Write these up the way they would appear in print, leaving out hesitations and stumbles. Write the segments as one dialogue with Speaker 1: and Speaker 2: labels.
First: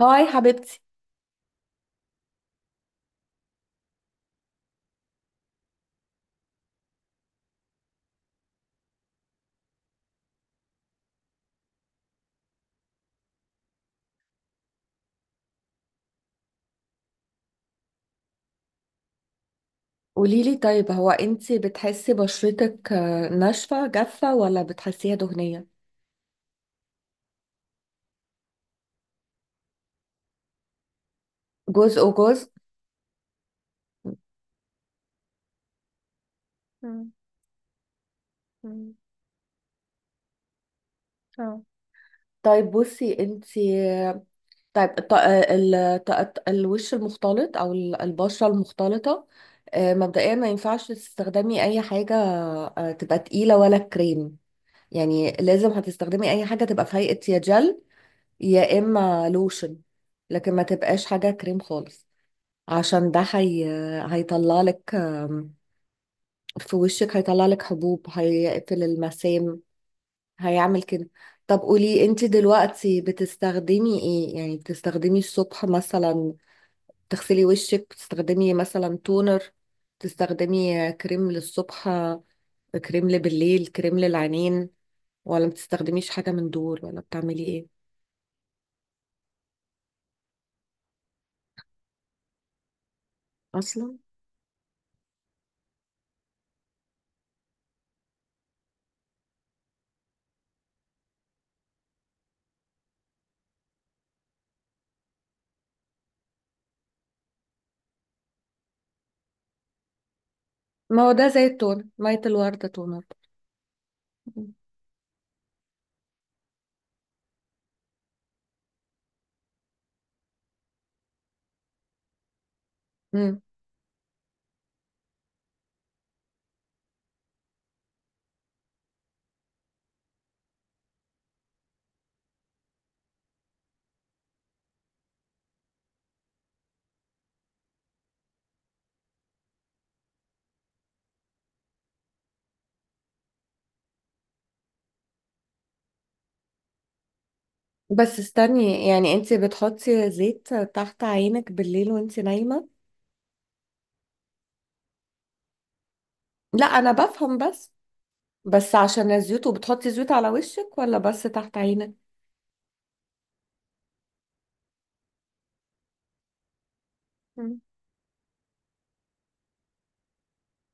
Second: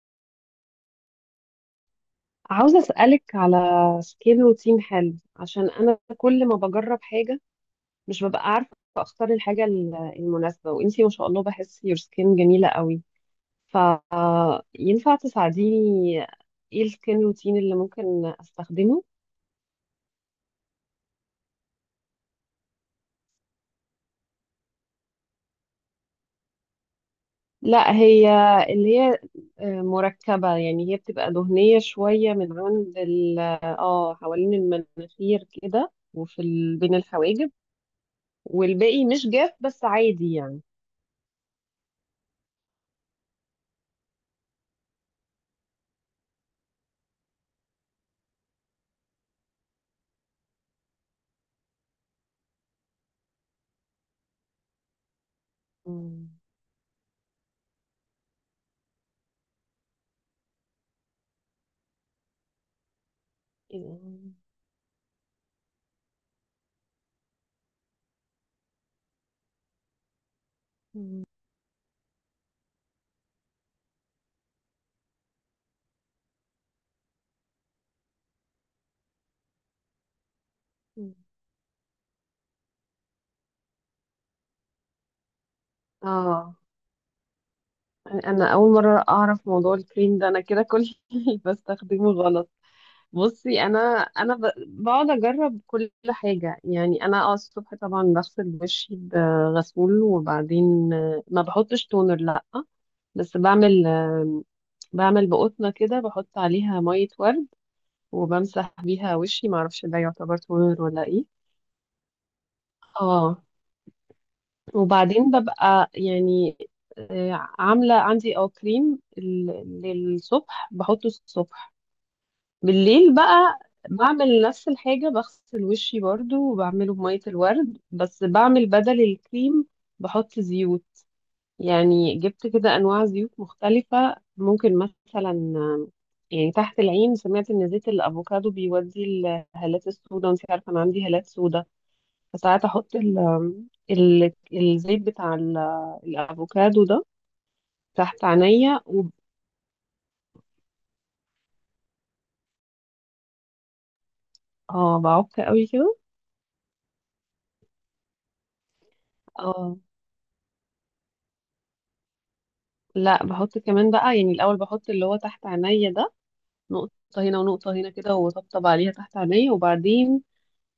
Speaker 1: هاي حبيبتي.
Speaker 2: عاوزة أسألك على سكيل روتين حلو عشان أنا كل ما بجرب حاجة مش ببقى عارفة أختار الحاجة المناسبة، وإنتي ما شاء الله بحس يور سكين جميلة قوي، فينفع تساعديني؟ إيه السكين روتين اللي ممكن أستخدمه؟
Speaker 1: قوليلي طيب، هو انتي بتحسي بشرتك ناشفة جافة ولا بتحسيها دهنية؟
Speaker 2: لا، هي مركبة. يعني هي بتبقى دهنية
Speaker 1: جزء
Speaker 2: شوية
Speaker 1: وجزء.
Speaker 2: من عند ال اه حوالين المناخير كده، وفي ال- بين
Speaker 1: مم.
Speaker 2: الحواجب.
Speaker 1: مم.
Speaker 2: والباقي مش جاف، بس عادي يعني.
Speaker 1: اه، طيب بصي انتي، آه، طيب الط... آه، الوش المختلط او البشرة المختلطة. مبدئيا ما ينفعش تستخدمي اي حاجة تبقى تقيلة ولا كريم، يعني لازم
Speaker 2: مم.
Speaker 1: هتستخدمي اي حاجة تبقى في هيئة يا جل يا اما لوشن. لكن ما تبقاش حاجة كريم خالص، عشان ده
Speaker 2: إيه.
Speaker 1: هيطلع لك في وشك، هيطلع لك حبوب، هيقفل المسام، هيعمل كده.
Speaker 2: مم.
Speaker 1: طب قولي انت دلوقتي بتستخدمي ايه، يعني بتستخدمي الصبح مثلا تغسلي وشك، بتستخدمي مثلا تونر، بتستخدمي
Speaker 2: مم.
Speaker 1: كريم للصبح، كريم بالليل، كريم للعينين، ولا بتستخدميش حاجة من
Speaker 2: اه،
Speaker 1: دول ولا بتعملي ايه
Speaker 2: يعني انا اول مره اعرف موضوع الكريم ده. انا كده كل اللي بستخدمه غلط. بصي، انا
Speaker 1: اصلا؟
Speaker 2: انا بقعد اجرب كل حاجه. يعني انا الصبح طبعا بغسل وشي بغسول، وبعدين ما بحطش تونر، لا. بس بعمل بقطنه كده، بحط عليها ميه ورد وبمسح بيها وشي، ما اعرفش ده يعتبر تونر
Speaker 1: ما
Speaker 2: ولا
Speaker 1: هو
Speaker 2: ايه.
Speaker 1: ده زي التونر، مية الوردة تونر.
Speaker 2: اه. وبعدين ببقى يعني عاملة عندي كريم للصبح، بحطه الصبح. بالليل بقى بعمل نفس الحاجة، بغسل وشي برضو وبعمله بمية الورد، بس بعمل بدل الكريم بحط زيوت. يعني جبت كده أنواع زيوت مختلفة. ممكن مثلا يعني تحت العين، سمعت إن زيت الأفوكادو بيودي الهالات السوداء، وانت عارفة أنا عندي هالات سوداء. فساعات احط ال ال الزيت بتاع الافوكادو ده
Speaker 1: بس
Speaker 2: تحت عينيا
Speaker 1: استني، يعني انت بتحطي زيت تحت عينك بالليل وانت نايمة؟
Speaker 2: بعك قوي كده.
Speaker 1: لا انا بفهم، بس بس عشان الزيوت،
Speaker 2: اه،
Speaker 1: وبتحطي زيوت على وشك ولا بس تحت عينك؟
Speaker 2: لا بحط كمان بقى، يعني الاول بحط اللي هو تحت عينيا ده، نقطة هنا
Speaker 1: مم.
Speaker 2: ونقطة هنا كده، وطبطب عليها تحت عينيا. وبعدين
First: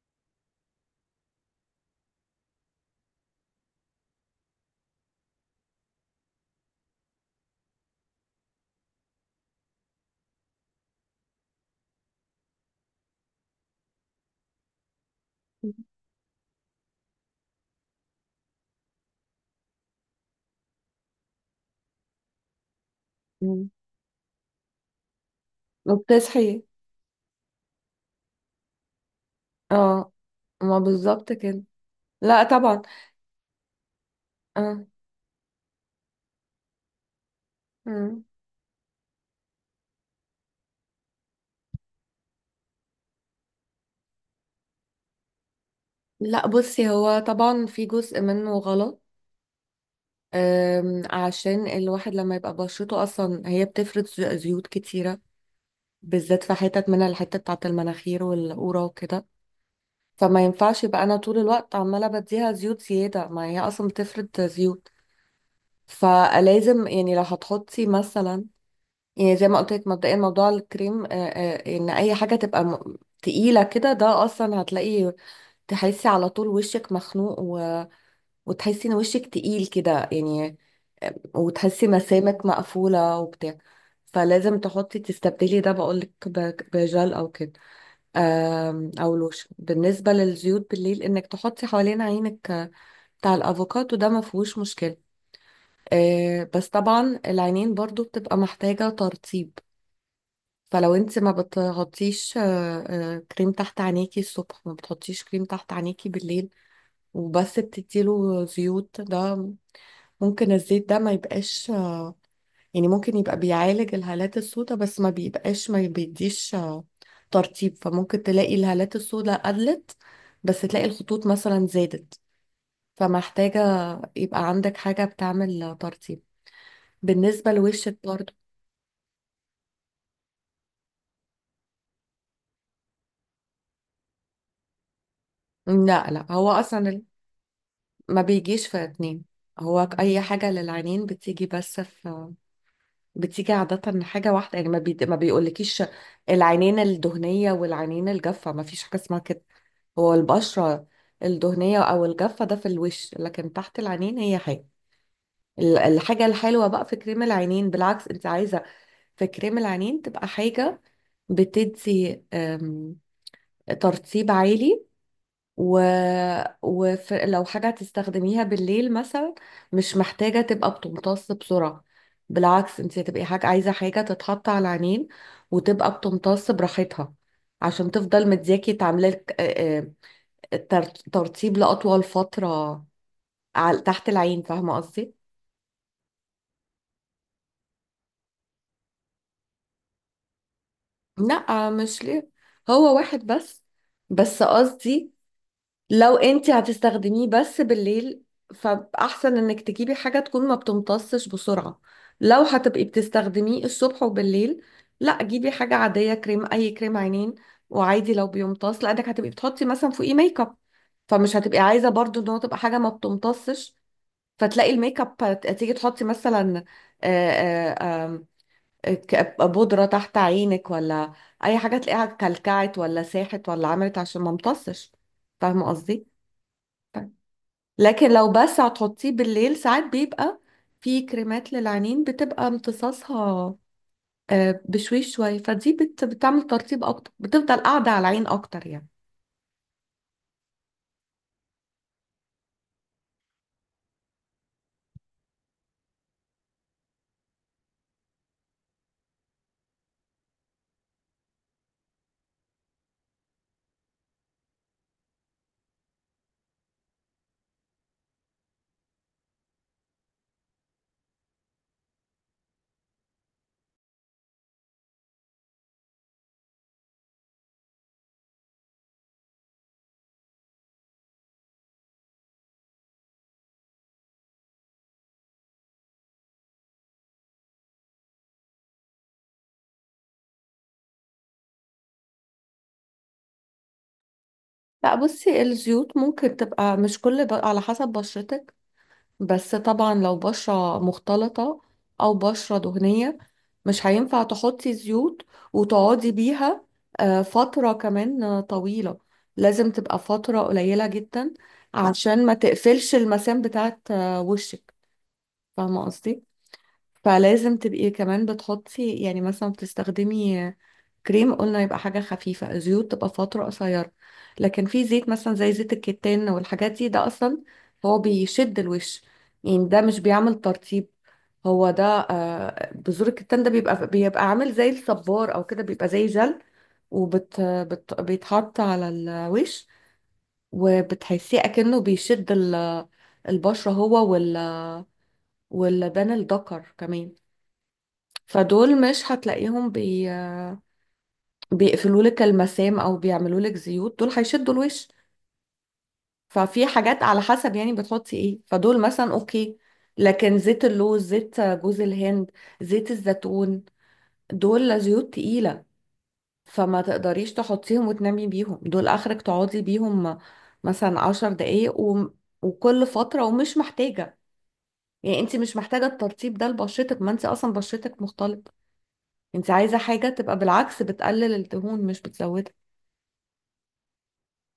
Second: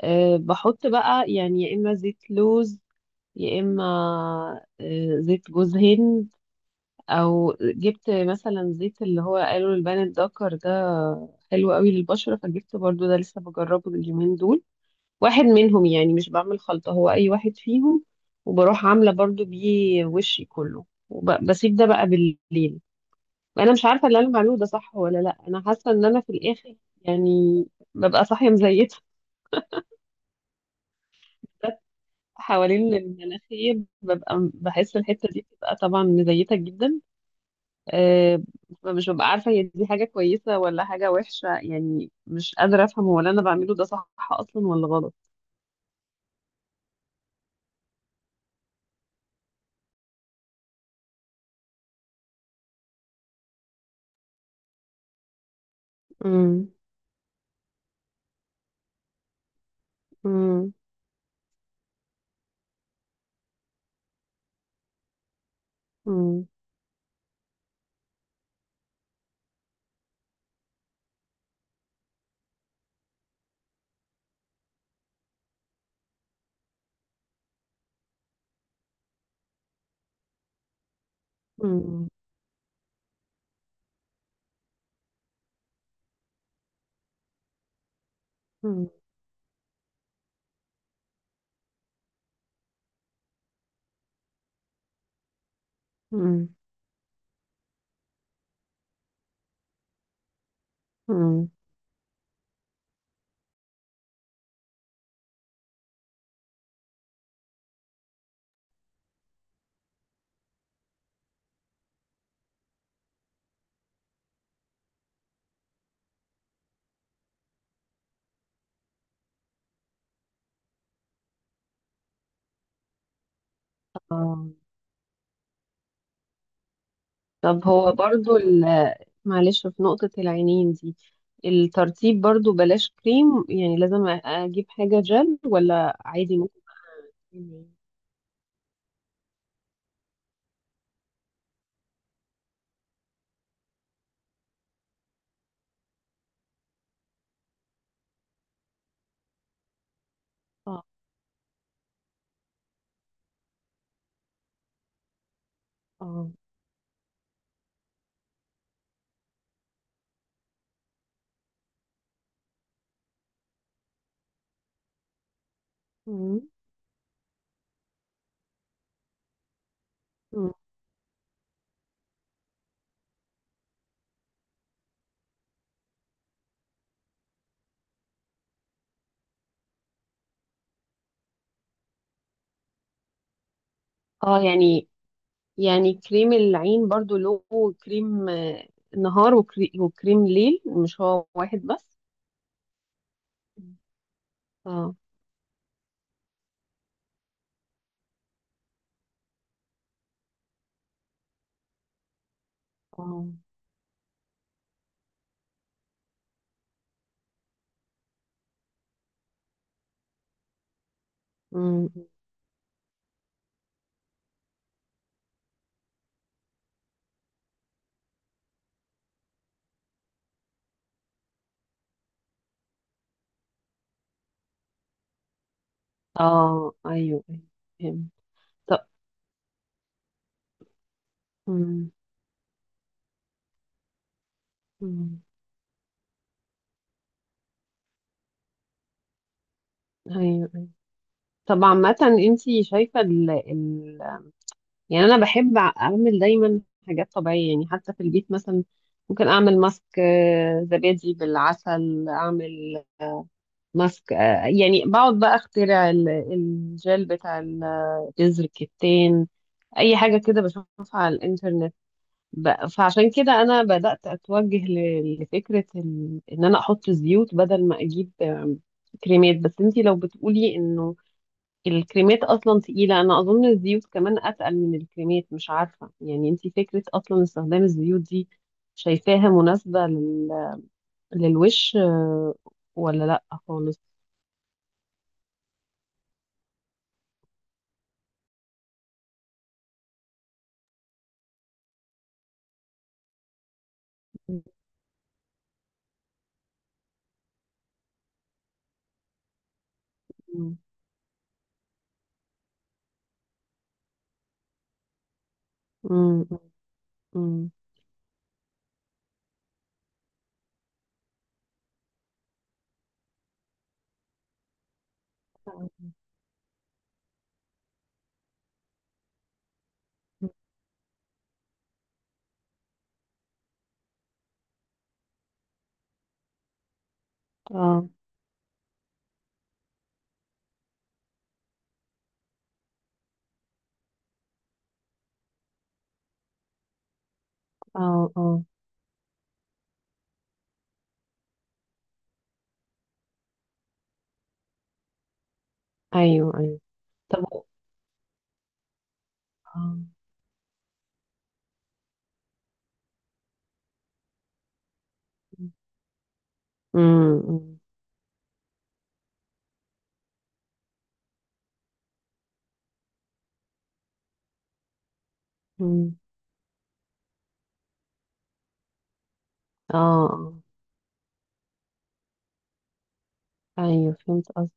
Speaker 2: أه بحط بقى، يعني يا اما زيت لوز، يا اما زيت جوز هند، او جبت مثلا زيت اللي هو قالوا البان الدكر ده، حلو قوي للبشرة، فجبت برضو ده لسه بجربه اليومين دول. واحد منهم يعني، مش بعمل خلطة، هو أي واحد فيهم، وبروح عاملة برضو بيه وشي كله وبسيب ده بقى بالليل.
Speaker 1: مم.
Speaker 2: أنا مش عارفة اللي أنا بعمله ده صح ولا لأ. أنا حاسة إن أنا في
Speaker 1: وبتصحي؟
Speaker 2: الآخر يعني ببقى صاحية مزيتة.
Speaker 1: اه، ما بالظبط كده. لا طبعا.
Speaker 2: حوالين المناخير ببقى،
Speaker 1: اه.
Speaker 2: بحس الحتة دي بتبقى طبعا مزيتة جدا.
Speaker 1: مم.
Speaker 2: أه، فمش ببقى عارفة هي دي حاجة كويسة ولا حاجة وحشة. يعني مش قادرة أفهم هو اللي أنا بعمله ده صح أصلا ولا غلط.
Speaker 1: لا بصي، هو طبعا في جزء منه غلط. عشان الواحد لما يبقى بشرته اصلا هي بتفرز زيوت كتيرة، بالذات في
Speaker 2: امم.
Speaker 1: حتت منها الحتة بتاعت المناخير والقورة وكده، فما
Speaker 2: امم.
Speaker 1: ينفعش يبقى انا طول الوقت عماله بديها زيوت زياده، ما هي اصلا بتفرد زيوت. فلازم يعني لو هتحطي مثلا، يعني زي ما قلت لك مبدئيا، موضوع الكريم ان اي حاجه تبقى تقيله كده، ده اصلا هتلاقي تحسي على طول وشك مخنوق، وتحسي ان وشك تقيل كده يعني. وتحسي
Speaker 2: امم.
Speaker 1: مسامك مقفوله وبتاع. فلازم تحطي تستبدلي ده، بقولك بجل او كده، او لوشن. بالنسبه للزيوت بالليل، انك تحطي حوالين عينك بتاع الافوكادو ده، ما فيهوش مشكله.
Speaker 2: مم.
Speaker 1: بس طبعا العينين برضو بتبقى محتاجه ترطيب. فلو انت ما
Speaker 2: مم.
Speaker 1: بتحطيش كريم تحت عينيكي الصبح، ما بتحطيش كريم تحت عينيكي بالليل، وبس بتديله زيوت ده، ممكن الزيت ده ما يبقاش، يعني ممكن يبقى بيعالج الهالات السوداء بس ما بيبقاش ما بيديش ترطيب. فممكن تلاقي الهالات السوداء قلت، بس تلاقي الخطوط مثلا زادت، فمحتاجة يبقى
Speaker 2: آه.
Speaker 1: عندك حاجة بتعمل ترطيب، بالنسبة
Speaker 2: طب، هو
Speaker 1: لوشك برضه.
Speaker 2: برضو معلش، في نقطة العينين دي، الترطيب برضو بلاش كريم؟ يعني لازم أجيب حاجة جل، ولا
Speaker 1: لا لا،
Speaker 2: عادي
Speaker 1: هو
Speaker 2: ممكن
Speaker 1: أصلا
Speaker 2: كريم؟
Speaker 1: ما بيجيش في اتنين، هو أي حاجة للعينين بتيجي بس في، بتيجي عادة حاجة واحدة، يعني ما بيقولكيش العينين الدهنية والعينين الجافة، ما فيش حاجة اسمها كده. هو
Speaker 2: اه.
Speaker 1: البشرة الدهنية أو الجافة ده في الوش، لكن تحت العينين هي حاجة.
Speaker 2: اه.
Speaker 1: الحاجة الحلوة بقى في كريم العينين، بالعكس أنت عايزة في كريم العينين تبقى حاجة بتدي ترطيب عالي، و...
Speaker 2: مم.
Speaker 1: ولو حاجة هتستخدميها بالليل مثلا، مش محتاجة
Speaker 2: مم.
Speaker 1: تبقى بتمتص بسرعة. بالعكس أنت هتبقي حاجة، عايزة حاجة تتحط على العينين وتبقى بتمتص براحتها، عشان تفضل مدياكي تعملك ترطيب لأطول فترة على تحت
Speaker 2: اه،
Speaker 1: العين، فاهمة
Speaker 2: يعني
Speaker 1: قصدي؟
Speaker 2: يعني كريم العين برضو له كريم نهار، وكريم ليل، مش هو واحد
Speaker 1: لا
Speaker 2: بس؟
Speaker 1: مش ليه، هو واحد بس.
Speaker 2: مم.
Speaker 1: بس
Speaker 2: اه.
Speaker 1: قصدي لو انت هتستخدميه بس بالليل، فأحسن انك تجيبي حاجة تكون ما بتمتصش بسرعة. لو هتبقي
Speaker 2: اه.
Speaker 1: بتستخدميه الصبح وبالليل، لا جيبي حاجة عادية، كريم، أي كريم عينين، وعادي لو بيمتص، لأنك هتبقي بتحطي مثلا فوقيه ميك اب، فمش هتبقي
Speaker 2: مم.
Speaker 1: عايزة برضو ان هو تبقى حاجة ما بتمتصش. فتلاقي الميك اب تيجي تحطي مثلا آه، آه، بودرة تحت عينك، ولا أي حاجة تلاقيها كلكعت ولا ساحت ولا عملت عشان ما امتصش. فاهمة قصدي؟
Speaker 2: اه، ايوه، أيوة، فهمت.
Speaker 1: لكن لو بس
Speaker 2: طب.
Speaker 1: هتحطيه بالليل ساعات بيبقى في كريمات
Speaker 2: مم.
Speaker 1: للعينين بتبقى امتصاصها بشويش
Speaker 2: مم.
Speaker 1: شوية، فدي بتعمل ترطيب أكتر، بتفضل قاعدة على العين أكتر يعني.
Speaker 2: ايوه، أيوة. طب عامة، انتي شايفة، ال ال يعني انا بحب اعمل دايما حاجات طبيعية. يعني حتى في البيت مثلا ممكن اعمل ماسك زبادي بالعسل، اعمل ماسك يعني بقعد بقى اخترع الجل بتاع جذر الكتان، اي حاجة كده بشوفها على الانترنت. فعشان كده انا بدأت اتوجه لفكرة ان انا احط زيوت بدل ما اجيب كريمات. بس انتي لو بتقولي انه الكريمات اصلا تقيله، انا اظن الزيوت كمان اتقل من الكريمات، مش عارفه يعني. انتي فكره اصلا استخدام الزيوت دي شايفاها مناسبه للوش، ولا لا خالص؟
Speaker 1: لا بصي، الزيوت ممكن تبقى مش كل على حسب بشرتك. بس طبعا لو بشرة مختلطة أو بشرة دهنية، مش هينفع تحطي زيوت وتقعدي بيها فترة كمان طويلة، لازم تبقى فترة
Speaker 2: مم.
Speaker 1: قليلة جدا، عشان ما تقفلش المسام بتاعت وشك. فاهمة قصدي؟
Speaker 2: مم. مم.
Speaker 1: فلازم تبقي كمان بتحطي، يعني مثلا بتستخدمي كريم قلنا يبقى حاجة خفيفة، زيوت تبقى فترة قصيرة. لكن في زيت مثلا زي زيت الكتان والحاجات دي، ده أصلا هو بيشد الوش، يعني ده مش بيعمل ترطيب. هو ده بذور الكتان ده بيبقى عامل زي الصبار أو كده، بيبقى زي جل، وبت
Speaker 2: اه.
Speaker 1: بت بيتحط على الوش، وبتحسيه أكنه بيشد البشرة، هو واللبان الدكر كمان.
Speaker 2: اه. اه.
Speaker 1: فدول مش هتلاقيهم بيقفلوا لك المسام او بيعملوا لك زيوت، دول هيشدوا الوش.
Speaker 2: ايوه. ايوه.
Speaker 1: ففي حاجات على
Speaker 2: طب.
Speaker 1: حسب يعني بتحطي ايه، فدول مثلا اوكي.
Speaker 2: اه.
Speaker 1: لكن زيت اللوز، زيت جوز الهند، زيت الزيتون، دول زيوت تقيلة، فما تقدريش
Speaker 2: امم.
Speaker 1: تحطيهم وتنامي بيهم. دول اخرك تقعدي بيهم مثلا عشر دقايق وكل فترة. ومش محتاجة، يعني انت مش محتاجة
Speaker 2: امم.
Speaker 1: الترطيب ده لبشرتك، ما انت اصلا بشرتك مختلط. انت
Speaker 2: اه.
Speaker 1: عايزة حاجة
Speaker 2: آه.
Speaker 1: تبقى بالعكس بتقلل الدهون مش بتزودها.
Speaker 2: ايوه، فهمت قصدك.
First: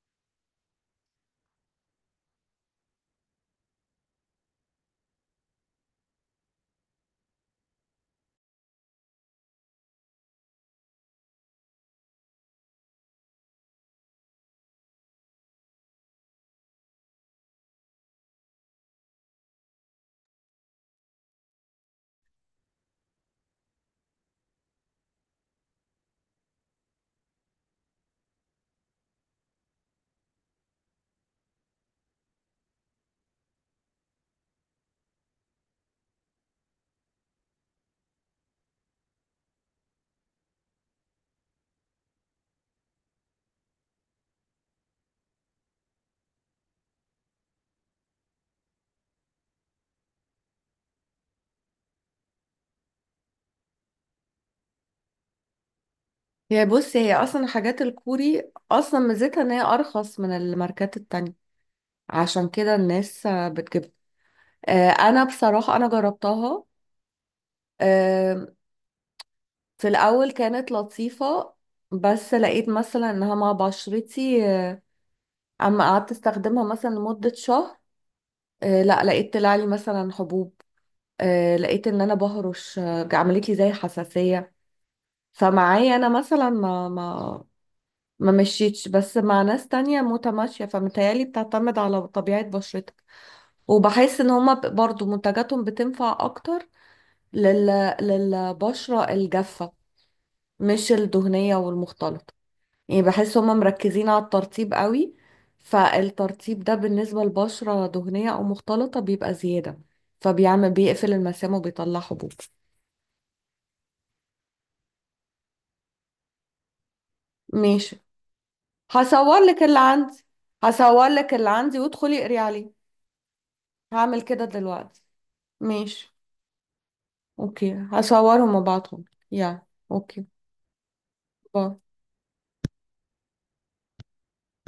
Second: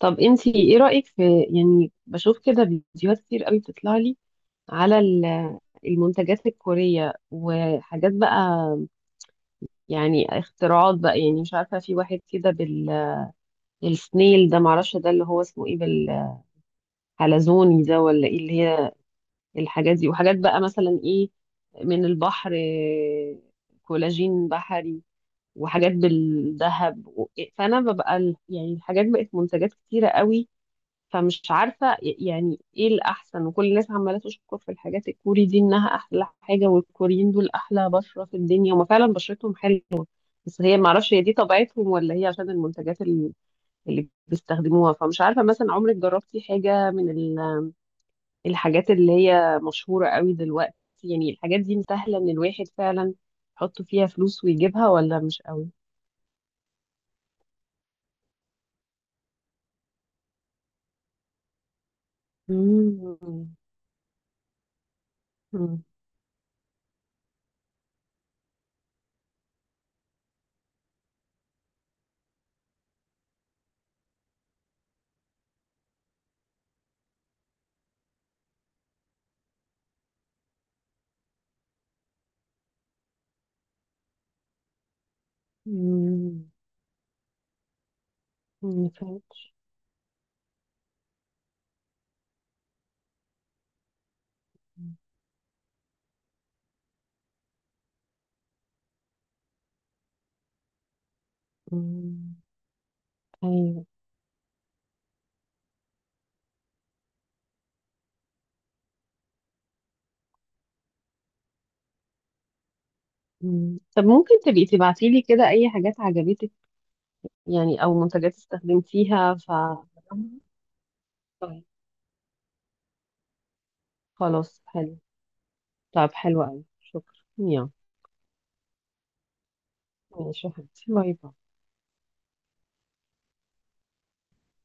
Speaker 2: طب انتي ايه رأيك في، يعني بشوف كده فيديوهات كتير قوي بتطلع لي على المنتجات الكورية وحاجات بقى. يعني اختراعات بقى، يعني مش عارفة، في واحد كده بالسنيل ده، معرفش ده اللي هو اسمه ايه، بالحلزوني ده ولا ايه، اللي هي الحاجات دي. وحاجات بقى مثلا ايه، من البحر كولاجين بحري، وحاجات بالذهب، فانا ببقى يعني الحاجات بقت منتجات كتيرة قوي، فمش عارفة يعني ايه الأحسن. وكل الناس عمالة تشكر في الحاجات الكوري دي، إنها أحلى حاجة، والكوريين دول أحلى بشرة في الدنيا. هما فعلا بشرتهم حلوة، بس هي معرفش هي دي طبيعتهم ولا هي عشان المنتجات اللي بيستخدموها. فمش عارفة مثلا، عمرك جربتي حاجة من الحاجات اللي هي مشهورة قوي دلوقتي؟ يعني الحاجات دي سهلة إن الواحد فعلا يحط فيها فلوس ويجيبها، ولا مش قوي؟
Speaker 1: هي بص، هي اصلا حاجات الكوري اصلا ميزتها ان هي ارخص من الماركات التانية، عشان كده الناس
Speaker 2: مم.
Speaker 1: بتجيبها. انا بصراحة
Speaker 2: مم.
Speaker 1: انا جربتها. آه، في الاول كانت لطيفة، بس لقيت مثلا انها مع بشرتي اما قعدت استخدمها مثلا لمدة شهر، لا لقيت طلع لي مثلا حبوب، لقيت ان انا بهرش، عملت لي زي حساسية. فمعايا انا مثلا
Speaker 2: مم.
Speaker 1: ما ما ما مشيتش،
Speaker 2: مم.
Speaker 1: بس مع ناس تانية متماشية، فمتهيألي بتعتمد على طبيعة بشرتك. وبحس ان هما برضو منتجاتهم بتنفع اكتر لل... للبشرة الجافة، مش الدهنية
Speaker 2: مم.
Speaker 1: والمختلطة. يعني بحس هما
Speaker 2: ايوه.
Speaker 1: مركزين على الترطيب قوي، فالترطيب ده بالنسبة لبشرة دهنية او مختلطة بيبقى زيادة، فبيعمل بيقفل المسام وبيطلع حبوب.
Speaker 2: مم. طب ممكن تبقي تبعتي لي كده اي حاجات عجبتك، يعني
Speaker 1: ماشي،
Speaker 2: او منتجات استخدمتيها
Speaker 1: هصور لك اللي عندي. هصور لك اللي
Speaker 2: طيب.
Speaker 1: عندي وادخلي اقري عليه. هعمل كده
Speaker 2: خلاص، حلو.
Speaker 1: دلوقتي.
Speaker 2: طب
Speaker 1: ماشي.
Speaker 2: حلو قوي، شكرا، يلا.
Speaker 1: اوكي هصورهم وابعتهم. يا، اوكي.
Speaker 2: ماشي يا حبيبتي، باي باي.
Speaker 1: باي.